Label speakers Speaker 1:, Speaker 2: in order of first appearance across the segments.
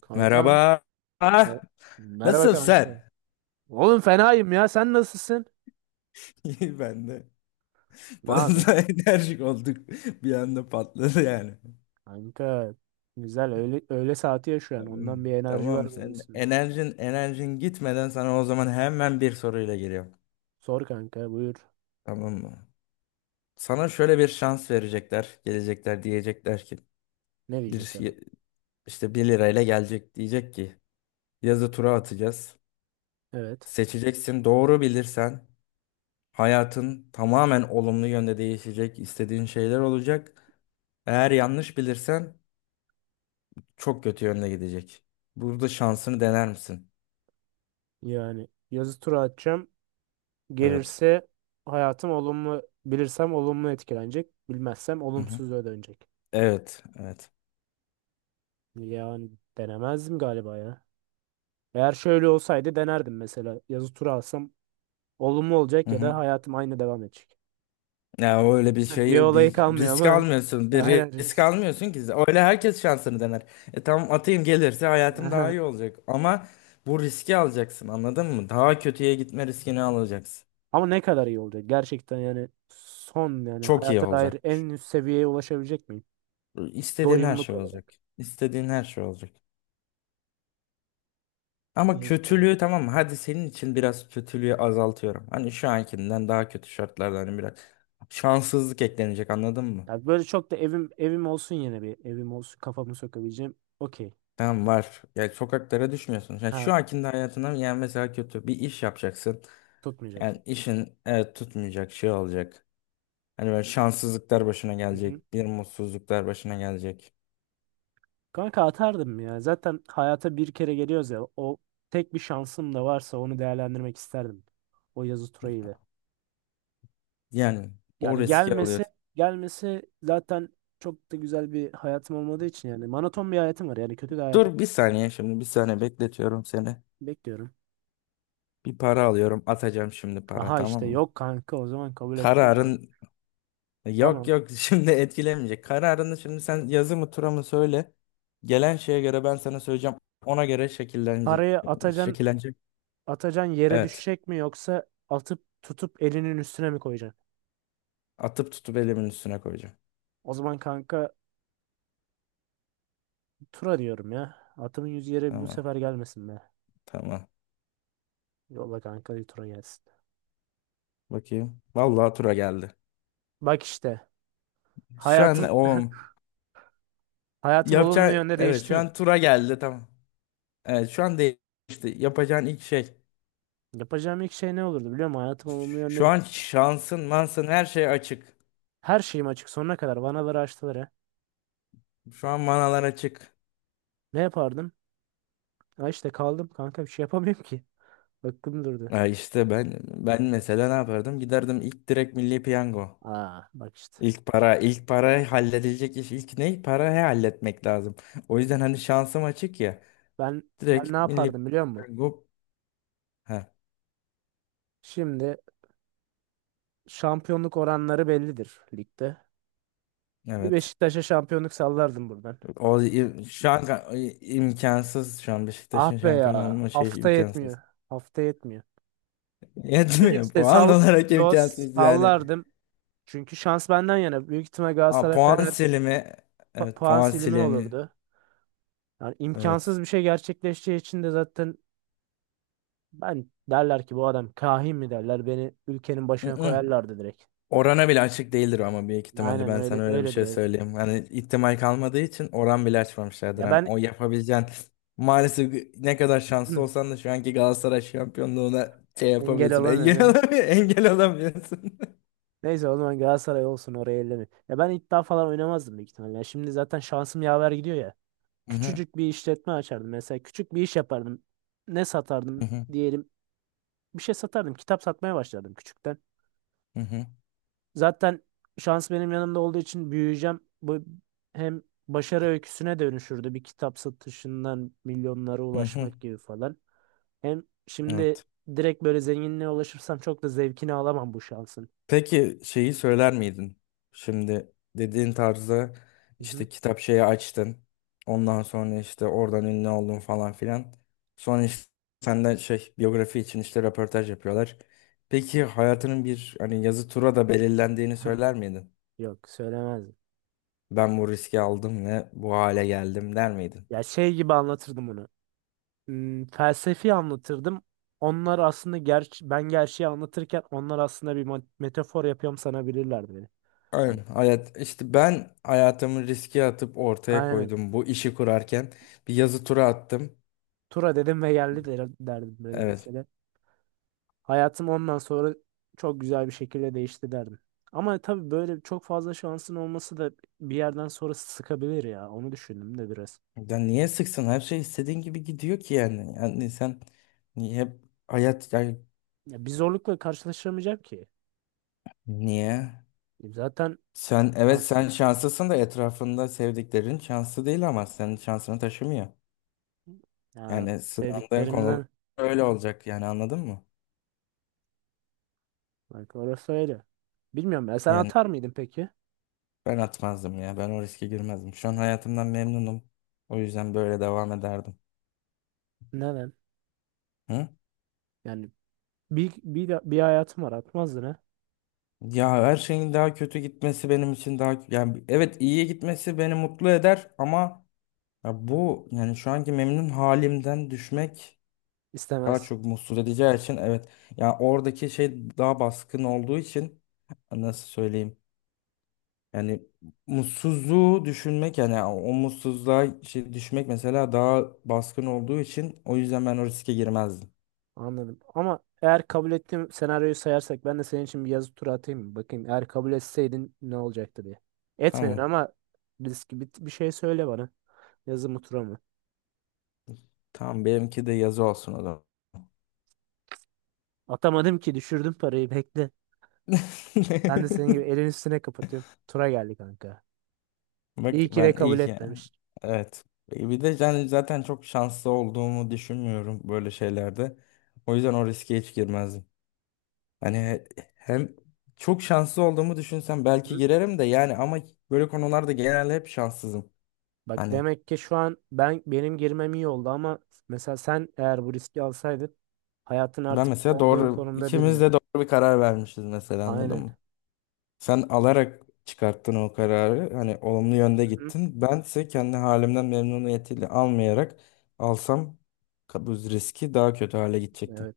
Speaker 1: Kankam.
Speaker 2: Merhaba.
Speaker 1: me-
Speaker 2: Ah,
Speaker 1: Merhaba
Speaker 2: nasılsın
Speaker 1: kanka.
Speaker 2: sen?
Speaker 1: Oğlum fenayım ya. Sen nasılsın?
Speaker 2: İyi ben de.
Speaker 1: Ne yapıyorsun?
Speaker 2: Fazla enerjik olduk. Bir anda patladı yani.
Speaker 1: Kanka. Güzel. Öğle saati ya şu an.
Speaker 2: Tamam.
Speaker 1: Ondan bir enerji
Speaker 2: Tamam,
Speaker 1: var benim
Speaker 2: sen
Speaker 1: üstümde.
Speaker 2: enerjin gitmeden sana o zaman hemen bir soruyla geliyorum.
Speaker 1: Sor kanka. Buyur.
Speaker 2: Tamam mı? Sana şöyle bir şans verecekler. Gelecekler, diyecekler ki
Speaker 1: Ne
Speaker 2: bir
Speaker 1: diyecekler?
Speaker 2: şey- işte bir lirayla gelecek, diyecek ki yazı tura atacağız.
Speaker 1: Evet.
Speaker 2: Seçeceksin, doğru bilirsen hayatın tamamen olumlu yönde değişecek, istediğin şeyler olacak. Eğer yanlış bilirsen çok kötü yönde gidecek. Burada şansını dener misin?
Speaker 1: Yani yazı tura atacağım.
Speaker 2: Evet.
Speaker 1: Gelirse hayatım olumlu. Bilirsem olumlu etkilenecek. Bilmezsem
Speaker 2: Hı hı.
Speaker 1: olumsuz dönecek.
Speaker 2: Evet. Evet.
Speaker 1: Yani denemezdim galiba ya. Eğer şöyle olsaydı denerdim mesela. Yazı tura alsam olumlu
Speaker 2: Hı
Speaker 1: olacak ya da
Speaker 2: hı.
Speaker 1: hayatım aynı devam edecek.
Speaker 2: Ya öyle bir
Speaker 1: Bir
Speaker 2: şeyi
Speaker 1: olayı
Speaker 2: bir
Speaker 1: kalmıyor
Speaker 2: risk
Speaker 1: ama
Speaker 2: almıyorsun. Bir
Speaker 1: hala
Speaker 2: risk
Speaker 1: risk.
Speaker 2: almıyorsun ki. Öyle herkes şansını dener. E tamam, atayım, gelirse hayatım daha
Speaker 1: Aha.
Speaker 2: iyi olacak. Ama bu riski alacaksın, anladın mı? Daha kötüye gitme riskini alacaksın.
Speaker 1: Ama ne kadar iyi olacak gerçekten yani son yani
Speaker 2: Çok iyi
Speaker 1: hayata
Speaker 2: olacak.
Speaker 1: dair en üst seviyeye ulaşabilecek miyim?
Speaker 2: İstediğin her
Speaker 1: Doyumluk
Speaker 2: şey
Speaker 1: olarak.
Speaker 2: olacak. İstediğin her şey olacak. Ama
Speaker 1: Hızlı tura.
Speaker 2: kötülüğü, tamam mı? Hadi, senin için biraz kötülüğü azaltıyorum. Hani şu ankinden daha kötü şartlarda, hani biraz şanssızlık eklenecek, anladın mı?
Speaker 1: Ya böyle çok da evim olsun, yine bir evim olsun, kafamı sokabileceğim. Okey.
Speaker 2: Tamam, var. Yani sokaklara düşmüyorsun. Yani
Speaker 1: Ha,
Speaker 2: şu ankinde hayatına yani mesela kötü bir iş yapacaksın.
Speaker 1: tutmayacak.
Speaker 2: Yani işin, evet, tutmayacak şey olacak. Hani böyle şanssızlıklar başına
Speaker 1: Hı hı.
Speaker 2: gelecek. Bir mutsuzluklar başına gelecek.
Speaker 1: Kanka, atardım ya. Zaten hayata bir kere geliyoruz ya. O tek bir şansım da varsa onu değerlendirmek isterdim. O yazı ile.
Speaker 2: Yani o
Speaker 1: Yani
Speaker 2: riski
Speaker 1: gelmesi
Speaker 2: alıyorsun.
Speaker 1: gelmesi zaten çok da güzel bir hayatım olmadığı için, yani monoton bir hayatım var. Yani kötü bir hayatı
Speaker 2: Dur bir saniye, şimdi bir saniye bekletiyorum seni.
Speaker 1: bekliyorum.
Speaker 2: Bir para alıyorum, atacağım şimdi para,
Speaker 1: Aha
Speaker 2: tamam
Speaker 1: işte,
Speaker 2: mı?
Speaker 1: yok kanka, o zaman kabul etmem. Bak.
Speaker 2: Kararın. Yok,
Speaker 1: Tamam.
Speaker 2: yok, şimdi etkilemeyecek. Kararını şimdi sen yazı mı tura mı söyle. Gelen şeye göre ben sana söyleyeceğim. Ona göre şekillenecek.
Speaker 1: Parayı atacan
Speaker 2: Şekillenecek.
Speaker 1: atacan yere
Speaker 2: Evet.
Speaker 1: düşecek mi, yoksa atıp tutup elinin üstüne mi koyacaksın?
Speaker 2: Atıp tutup elimin üstüne koyacağım.
Speaker 1: O zaman kanka, tura diyorum ya. Atımın yüzü yere bu
Speaker 2: Tamam.
Speaker 1: sefer gelmesin be.
Speaker 2: Tamam.
Speaker 1: Yolla kanka, bir tura gelsin.
Speaker 2: Bakayım. Vallahi tura geldi.
Speaker 1: Bak işte,
Speaker 2: Şu an
Speaker 1: hayatım
Speaker 2: o
Speaker 1: hayatım olumlu
Speaker 2: yapacağın,
Speaker 1: yönde
Speaker 2: evet,
Speaker 1: değişti
Speaker 2: şu
Speaker 1: mi?
Speaker 2: an tura geldi, tamam. Evet şu an değişti. Yapacağın ilk şey.
Speaker 1: Yapacağım ilk şey ne olurdu biliyor musun? Hayatım olumlu yönde.
Speaker 2: Şu an şansın, mansın, her şey açık.
Speaker 1: Her şeyim açık sonuna kadar. Vanaları açtılar ha.
Speaker 2: Şu an manalar açık.
Speaker 1: Ne yapardım? Ha işte kaldım kanka, bir şey yapamıyorum ki. Aklım durdu.
Speaker 2: Ha, işte ben mesela ne yapardım? Giderdim ilk direkt Milli Piyango.
Speaker 1: Aa, bak işte.
Speaker 2: İlk para, ilk para halledilecek iş, ilk ne? Parayı halletmek lazım. O yüzden hani şansım açık ya.
Speaker 1: Ben ben ne
Speaker 2: Direkt Milli
Speaker 1: yapardım biliyor musun?
Speaker 2: Piyango, ha,
Speaker 1: Şimdi şampiyonluk oranları bellidir ligde. Bir
Speaker 2: evet.
Speaker 1: Beşiktaş'a şampiyonluk sallardım buradan.
Speaker 2: O i- şu an ka- imkansız, şu an
Speaker 1: Ah
Speaker 2: Beşiktaş'ın
Speaker 1: be
Speaker 2: şampiyon
Speaker 1: ya.
Speaker 2: olma şey,
Speaker 1: Hafta yetmiyor.
Speaker 2: imkansız.
Speaker 1: Hafta yetmiyor. Şimdi
Speaker 2: Yetmiyor.
Speaker 1: işte
Speaker 2: Puan olarak imkansız yani.
Speaker 1: sallardım. Çünkü şans benden yana. Büyük ihtimal
Speaker 2: Aa,
Speaker 1: Galatasaray
Speaker 2: puan
Speaker 1: Fener
Speaker 2: silimi. Evet,
Speaker 1: puan
Speaker 2: puan
Speaker 1: silimi
Speaker 2: silimi.
Speaker 1: olurdu. Yani imkansız
Speaker 2: Evet.
Speaker 1: bir şey gerçekleşeceği için de zaten ben, derler ki bu adam kahin mi, derler, beni ülkenin
Speaker 2: Hı
Speaker 1: başına
Speaker 2: hı.
Speaker 1: koyarlardı direkt.
Speaker 2: Orana bile açık değildir ama büyük ihtimalle
Speaker 1: Aynen
Speaker 2: ben sana
Speaker 1: öyle,
Speaker 2: öyle bir
Speaker 1: öyledir
Speaker 2: şey
Speaker 1: öyledir.
Speaker 2: söyleyeyim. Hani ihtimal kalmadığı için oran bile açmamışlardır.
Speaker 1: Ya
Speaker 2: Hani
Speaker 1: ben
Speaker 2: o yapabileceğin maalesef ne kadar şanslı olsan da şu anki Galatasaray şampiyonluğuna şey
Speaker 1: engel
Speaker 2: yapamıyorsun. Engel
Speaker 1: olamıyorum.
Speaker 2: olamıyorsun. Engel olamıyorsun.
Speaker 1: Neyse, o zaman Galatasaray olsun, oraya elleme. Ya ben iddia falan oynamazdım büyük ihtimalle. Ya şimdi zaten şansım yaver gidiyor ya.
Speaker 2: Hı hı,
Speaker 1: Küçücük bir işletme açardım mesela. Küçük bir iş yapardım. Ne satardım
Speaker 2: hı hı,
Speaker 1: diyelim. Bir şey satardım. Kitap satmaya başlardım küçükten.
Speaker 2: hı hı,
Speaker 1: Zaten şans benim yanımda olduğu için büyüyeceğim. Bu hem başarı öyküsüne dönüşürdü. Bir kitap satışından milyonlara
Speaker 2: hı hı.
Speaker 1: ulaşmak gibi falan. Hem şimdi
Speaker 2: Evet.
Speaker 1: direkt böyle zenginliğe ulaşırsam çok da zevkini alamam bu şansın.
Speaker 2: Peki şeyi söyler miydin? Şimdi dediğin tarzda
Speaker 1: Hı hı.
Speaker 2: işte kitap şeyi açtın. Ondan sonra işte oradan ünlü oldun falan filan. Sonra işte senden şey biyografi için işte röportaj yapıyorlar. Peki hayatının bir hani yazı tura da belirlendiğini söyler miydin?
Speaker 1: Yok, söylemezdim.
Speaker 2: Ben bu riski aldım ve bu hale geldim der miydin?
Speaker 1: Ya şey gibi anlatırdım onu. Felsefi anlatırdım. Onlar aslında, gerçi ben gerçeği anlatırken, onlar aslında bir metafor yapıyorum sanabilirlerdi beni.
Speaker 2: Aynen
Speaker 1: Hani,
Speaker 2: hayat işte, ben hayatımı riske atıp ortaya
Speaker 1: aynen.
Speaker 2: koydum bu işi kurarken bir yazı tura attım.
Speaker 1: Tura dedim ve geldi derdim böyle
Speaker 2: Evet.
Speaker 1: mesela. Hayatım ondan sonra çok güzel bir şekilde değişti derdim. Ama tabii böyle çok fazla şansın olması da bir yerden sonra sıkabilir ya. Onu düşündüm de biraz.
Speaker 2: Ya niye sıksın? Her şey istediğin gibi gidiyor ki yani. Yani sen niye hep hayat yani
Speaker 1: Ya bir zorlukla karşılaşamayacağım ki.
Speaker 2: niye?
Speaker 1: Zaten
Speaker 2: Sen, evet, sen
Speaker 1: şansın.
Speaker 2: şanslısın da etrafında sevdiklerin şanslı değil, ama senin şansını taşımıyor.
Speaker 1: Ya
Speaker 2: Yani sınandığın konu
Speaker 1: sevdiklerimden.
Speaker 2: öyle olacak yani, anladın mı?
Speaker 1: Bak orası öyle. Bilmiyorum ya, sen
Speaker 2: Yani
Speaker 1: atar mıydın peki?
Speaker 2: ben atmazdım ya, ben o riske girmezdim. Şu an hayatımdan memnunum. O yüzden böyle devam ederdim.
Speaker 1: Neden?
Speaker 2: Hı?
Speaker 1: Yani bir hayatım var, atmazdın ha.
Speaker 2: Ya her şeyin daha kötü gitmesi benim için daha yani, evet, iyiye gitmesi beni mutlu eder ama ya bu yani şu anki memnun halimden düşmek daha
Speaker 1: İstemez.
Speaker 2: çok mutsuz edeceği için, evet. Ya oradaki şey daha baskın olduğu için nasıl söyleyeyim? Yani mutsuzluğu düşünmek yani, o mutsuzluğa şey düşmek mesela daha baskın olduğu için, o yüzden ben o riske girmezdim.
Speaker 1: Anladım. Ama eğer kabul ettiğim senaryoyu sayarsak, ben de senin için bir yazı turu atayım mı? Bakayım, eğer kabul etseydin ne olacaktı diye. Etmedin
Speaker 2: Tamam.
Speaker 1: ama risk. Bir şey söyle bana. Yazı mı, tura mı?
Speaker 2: Tamam, benimki de yazı olsun o zaman.
Speaker 1: Atamadım ki, düşürdüm parayı, bekle. Ben de senin gibi elin üstüne kapatıyorum. Tura geldi kanka.
Speaker 2: Bak
Speaker 1: İyi ki
Speaker 2: ben
Speaker 1: de kabul
Speaker 2: iyi ki.
Speaker 1: etmemiş.
Speaker 2: Evet. E, bir de yani zaten çok şanslı olduğumu düşünmüyorum böyle şeylerde. O yüzden o riske hiç girmezdim. Hani he- hem çok şanslı olduğumu düşünsem
Speaker 1: Hı
Speaker 2: belki
Speaker 1: hı.
Speaker 2: girerim de yani, ama böyle konularda genelde hep şanssızım.
Speaker 1: Bak
Speaker 2: Hani
Speaker 1: demek ki şu an benim girmem iyi oldu, ama mesela sen eğer bu riski alsaydın, hayatın
Speaker 2: ben
Speaker 1: artık
Speaker 2: mesela
Speaker 1: olduğun
Speaker 2: doğru,
Speaker 1: konumda
Speaker 2: ikimiz
Speaker 1: değildin.
Speaker 2: de doğru bir karar vermişiz mesela, anladın
Speaker 1: Aynen.
Speaker 2: mı? Sen alarak çıkarttın o kararı. Hani olumlu yönde
Speaker 1: Hı hı.
Speaker 2: gittin. Bense kendi halimden memnuniyetiyle almayarak alsam bu riski daha kötü hale gidecektim.
Speaker 1: Evet.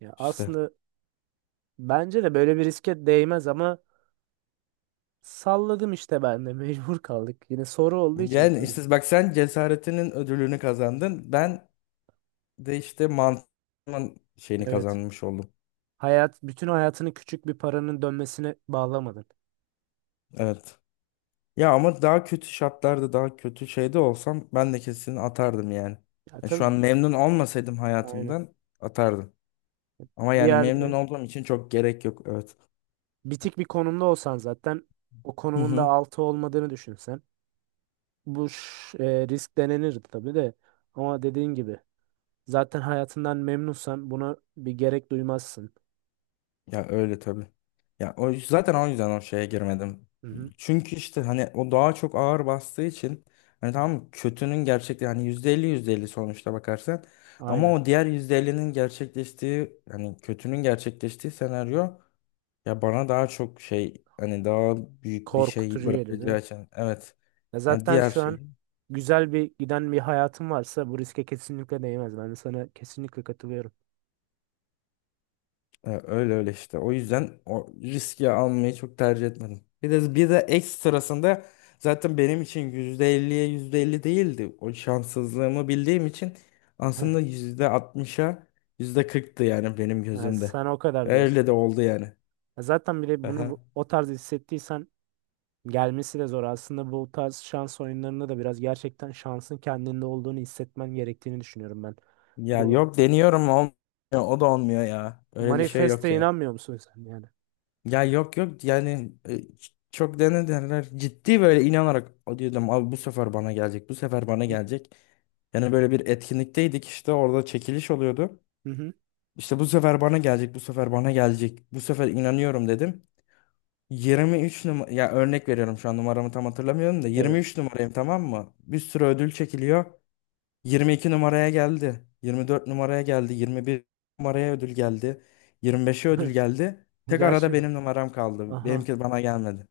Speaker 1: Ya
Speaker 2: İşte.
Speaker 1: aslında bence de böyle bir riske değmez, ama salladım işte ben de. Mecbur kaldık. Yine soru olduğu için
Speaker 2: Yani
Speaker 1: tabii.
Speaker 2: işte bak sen cesaretinin ödülünü kazandın. Ben de işte mantığımın şeyini
Speaker 1: Evet.
Speaker 2: kazanmış oldum.
Speaker 1: Hayat, bütün hayatını küçük bir paranın dönmesine bağlamadın.
Speaker 2: Evet. Ya ama daha kötü şartlarda daha kötü şeyde olsam ben de kesin atardım yani.
Speaker 1: Ya
Speaker 2: Ya şu an
Speaker 1: tabii,
Speaker 2: memnun olmasaydım
Speaker 1: aynı.
Speaker 2: hayatımdan atardım. Ama
Speaker 1: Bir
Speaker 2: yani memnun
Speaker 1: yerde
Speaker 2: olduğum için çok gerek yok. Evet.
Speaker 1: bitik bir konumda olsan, zaten o
Speaker 2: Hı
Speaker 1: konumunda
Speaker 2: hı.
Speaker 1: altı olmadığını düşünsen, risk denenirdi tabii de, ama dediğin gibi, zaten hayatından memnunsan buna bir gerek duymazsın.
Speaker 2: Ya öyle tabii. Ya o zaten o yüzden o şeye girmedim.
Speaker 1: Hı hı.
Speaker 2: Çünkü işte hani o daha çok ağır bastığı için, hani tamam, kötünün gerçekte hani %50 %50 sonuçta bakarsan ama
Speaker 1: Aynen.
Speaker 2: o diğer %50'nin gerçekleştiği, hani kötünün gerçekleştiği senaryo ya bana daha çok şey, hani daha büyük bir şey
Speaker 1: Korkutucu geliyor değil
Speaker 2: bırakacağı
Speaker 1: mi?
Speaker 2: için, evet.
Speaker 1: Ya
Speaker 2: Yani
Speaker 1: zaten
Speaker 2: diğer
Speaker 1: şu an
Speaker 2: şey.
Speaker 1: güzel bir giden bir hayatın varsa bu riske kesinlikle değmez. Ben de sana kesinlikle katılıyorum.
Speaker 2: Ya öyle öyle işte. O yüzden o riski almayı çok tercih etmedim. Bir de ekstrasında zaten benim için yüzde elliye %50 değildi. O şanssızlığımı bildiğim için aslında %60'a %40'tı yani benim
Speaker 1: Yani
Speaker 2: gözümde.
Speaker 1: sana o kadar diyorsun.
Speaker 2: Öyle de oldu yani.
Speaker 1: Ya zaten bir de bunu
Speaker 2: Aha.
Speaker 1: o tarz hissettiysen gelmesi de zor. Aslında bu tarz şans oyunlarında da biraz gerçekten şansın kendinde olduğunu hissetmen gerektiğini düşünüyorum ben.
Speaker 2: Ya
Speaker 1: Bu
Speaker 2: yok, deniyorum olmuyor. O da olmuyor ya. Öyle bir şey
Speaker 1: manifeste
Speaker 2: yok yani.
Speaker 1: inanmıyor musun sen yani?
Speaker 2: Ya yok yok yani çok denediler. Ciddi böyle inanarak "O," diyordum, abi bu sefer bana gelecek, bu sefer bana gelecek. Yani böyle bir etkinlikteydik işte, orada çekiliş oluyordu.
Speaker 1: Hı hı.
Speaker 2: İşte bu sefer bana gelecek, bu sefer bana gelecek. Bu sefer inanıyorum, dedim. 23 numara ya, örnek veriyorum, şu an numaramı tam hatırlamıyorum da
Speaker 1: Evet.
Speaker 2: 23 numarayım, tamam mı? Bir sürü ödül çekiliyor. 22 numaraya geldi. 24 numaraya geldi. 21 numaraya ödül geldi. 25'e ödül geldi. Tek arada
Speaker 1: Gerçekten.
Speaker 2: benim numaram kaldı.
Speaker 1: Aha.
Speaker 2: Benimki bana gelmedi.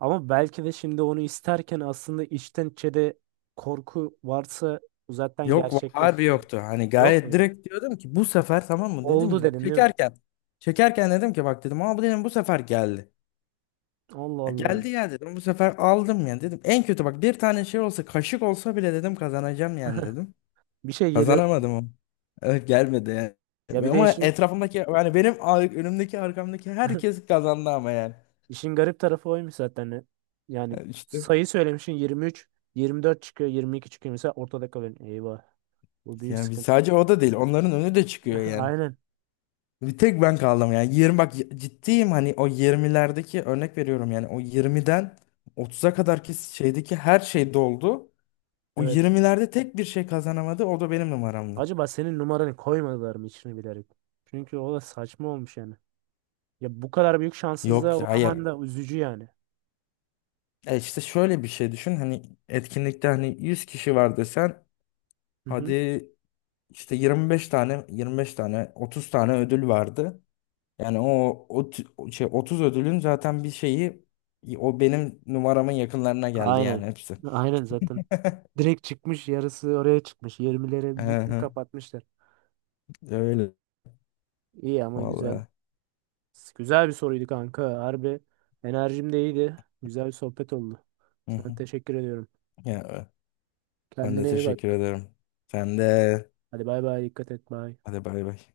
Speaker 1: Ama belki de şimdi onu isterken aslında içten içe de korku varsa bu zaten
Speaker 2: Yok harbi
Speaker 1: gerçekleşmiyor.
Speaker 2: yoktu. Hani
Speaker 1: Yok
Speaker 2: gayet
Speaker 1: mu?
Speaker 2: direkt diyordum ki bu sefer, tamam mı, dedim
Speaker 1: Oldu
Speaker 2: ki
Speaker 1: dedin değil mi?
Speaker 2: çekerken. Çekerken dedim ki bak, dedim, ama bu, dedim, bu sefer geldi.
Speaker 1: Allah
Speaker 2: Ya
Speaker 1: Allah.
Speaker 2: geldi ya, dedim, bu sefer aldım ya, dedim. En kötü, bak, bir tane şey olsa, kaşık olsa bile, dedim, kazanacağım yani, dedim.
Speaker 1: Bir şey geliyor.
Speaker 2: Kazanamadım onu. Evet gelmedi
Speaker 1: Ya
Speaker 2: yani.
Speaker 1: bir de
Speaker 2: Ama
Speaker 1: işin
Speaker 2: etrafımdaki yani önümdeki arkamdaki herkes kazandı ama yani.
Speaker 1: işin garip tarafı oymuş zaten. Yani
Speaker 2: Yani işte
Speaker 1: sayı söylemişsin 23, 24 çıkıyor, 22 çıkıyor. Mesela ortada kalıyorsun. Eyvah. Bu büyük
Speaker 2: yani
Speaker 1: sıkıntı.
Speaker 2: sadece o da değil, onların önü de çıkıyor yani.
Speaker 1: Aynen.
Speaker 2: Bir tek ben kaldım yani. 20, bak ciddiyim, hani o yirmilerdeki örnek veriyorum yani, o 20'den 30'a kadarki şeydeki her şey doldu. O
Speaker 1: Evet.
Speaker 2: yirmilerde tek bir şey kazanamadı, o da benim numaramdı.
Speaker 1: Acaba senin numaranı koymadılar mı içine bilerek? Çünkü o da saçma olmuş yani. Ya bu kadar büyük şanssızlığa
Speaker 2: Yok hayır.
Speaker 1: uğraman da üzücü yani.
Speaker 2: E işte şöyle bir şey düşün hani, etkinlikte hani 100 kişi var desen
Speaker 1: Hı hı.
Speaker 2: hadi, İşte 25 tane, 25 tane, 30 tane ödül vardı. Yani o şey, 30 ödülün zaten bir şeyi o benim numaramın yakınlarına geldi
Speaker 1: Aynen.
Speaker 2: yani, hepsi.
Speaker 1: Aynen zaten. Direkt çıkmış, yarısı oraya çıkmış.
Speaker 2: Hı
Speaker 1: 20'lere bütün
Speaker 2: hı.
Speaker 1: kapatmışlar.
Speaker 2: Öyle
Speaker 1: İyi ama güzel.
Speaker 2: vallahi.
Speaker 1: Güzel bir soruydu kanka. Harbi enerjim de iyiydi. Güzel bir sohbet oldu.
Speaker 2: Hı
Speaker 1: Sana
Speaker 2: hı.
Speaker 1: teşekkür ediyorum.
Speaker 2: Ya ben de
Speaker 1: Kendine iyi
Speaker 2: teşekkür
Speaker 1: bak.
Speaker 2: ederim. Sen de,
Speaker 1: Hadi bay bay, dikkat et, bay.
Speaker 2: hadi bay bay.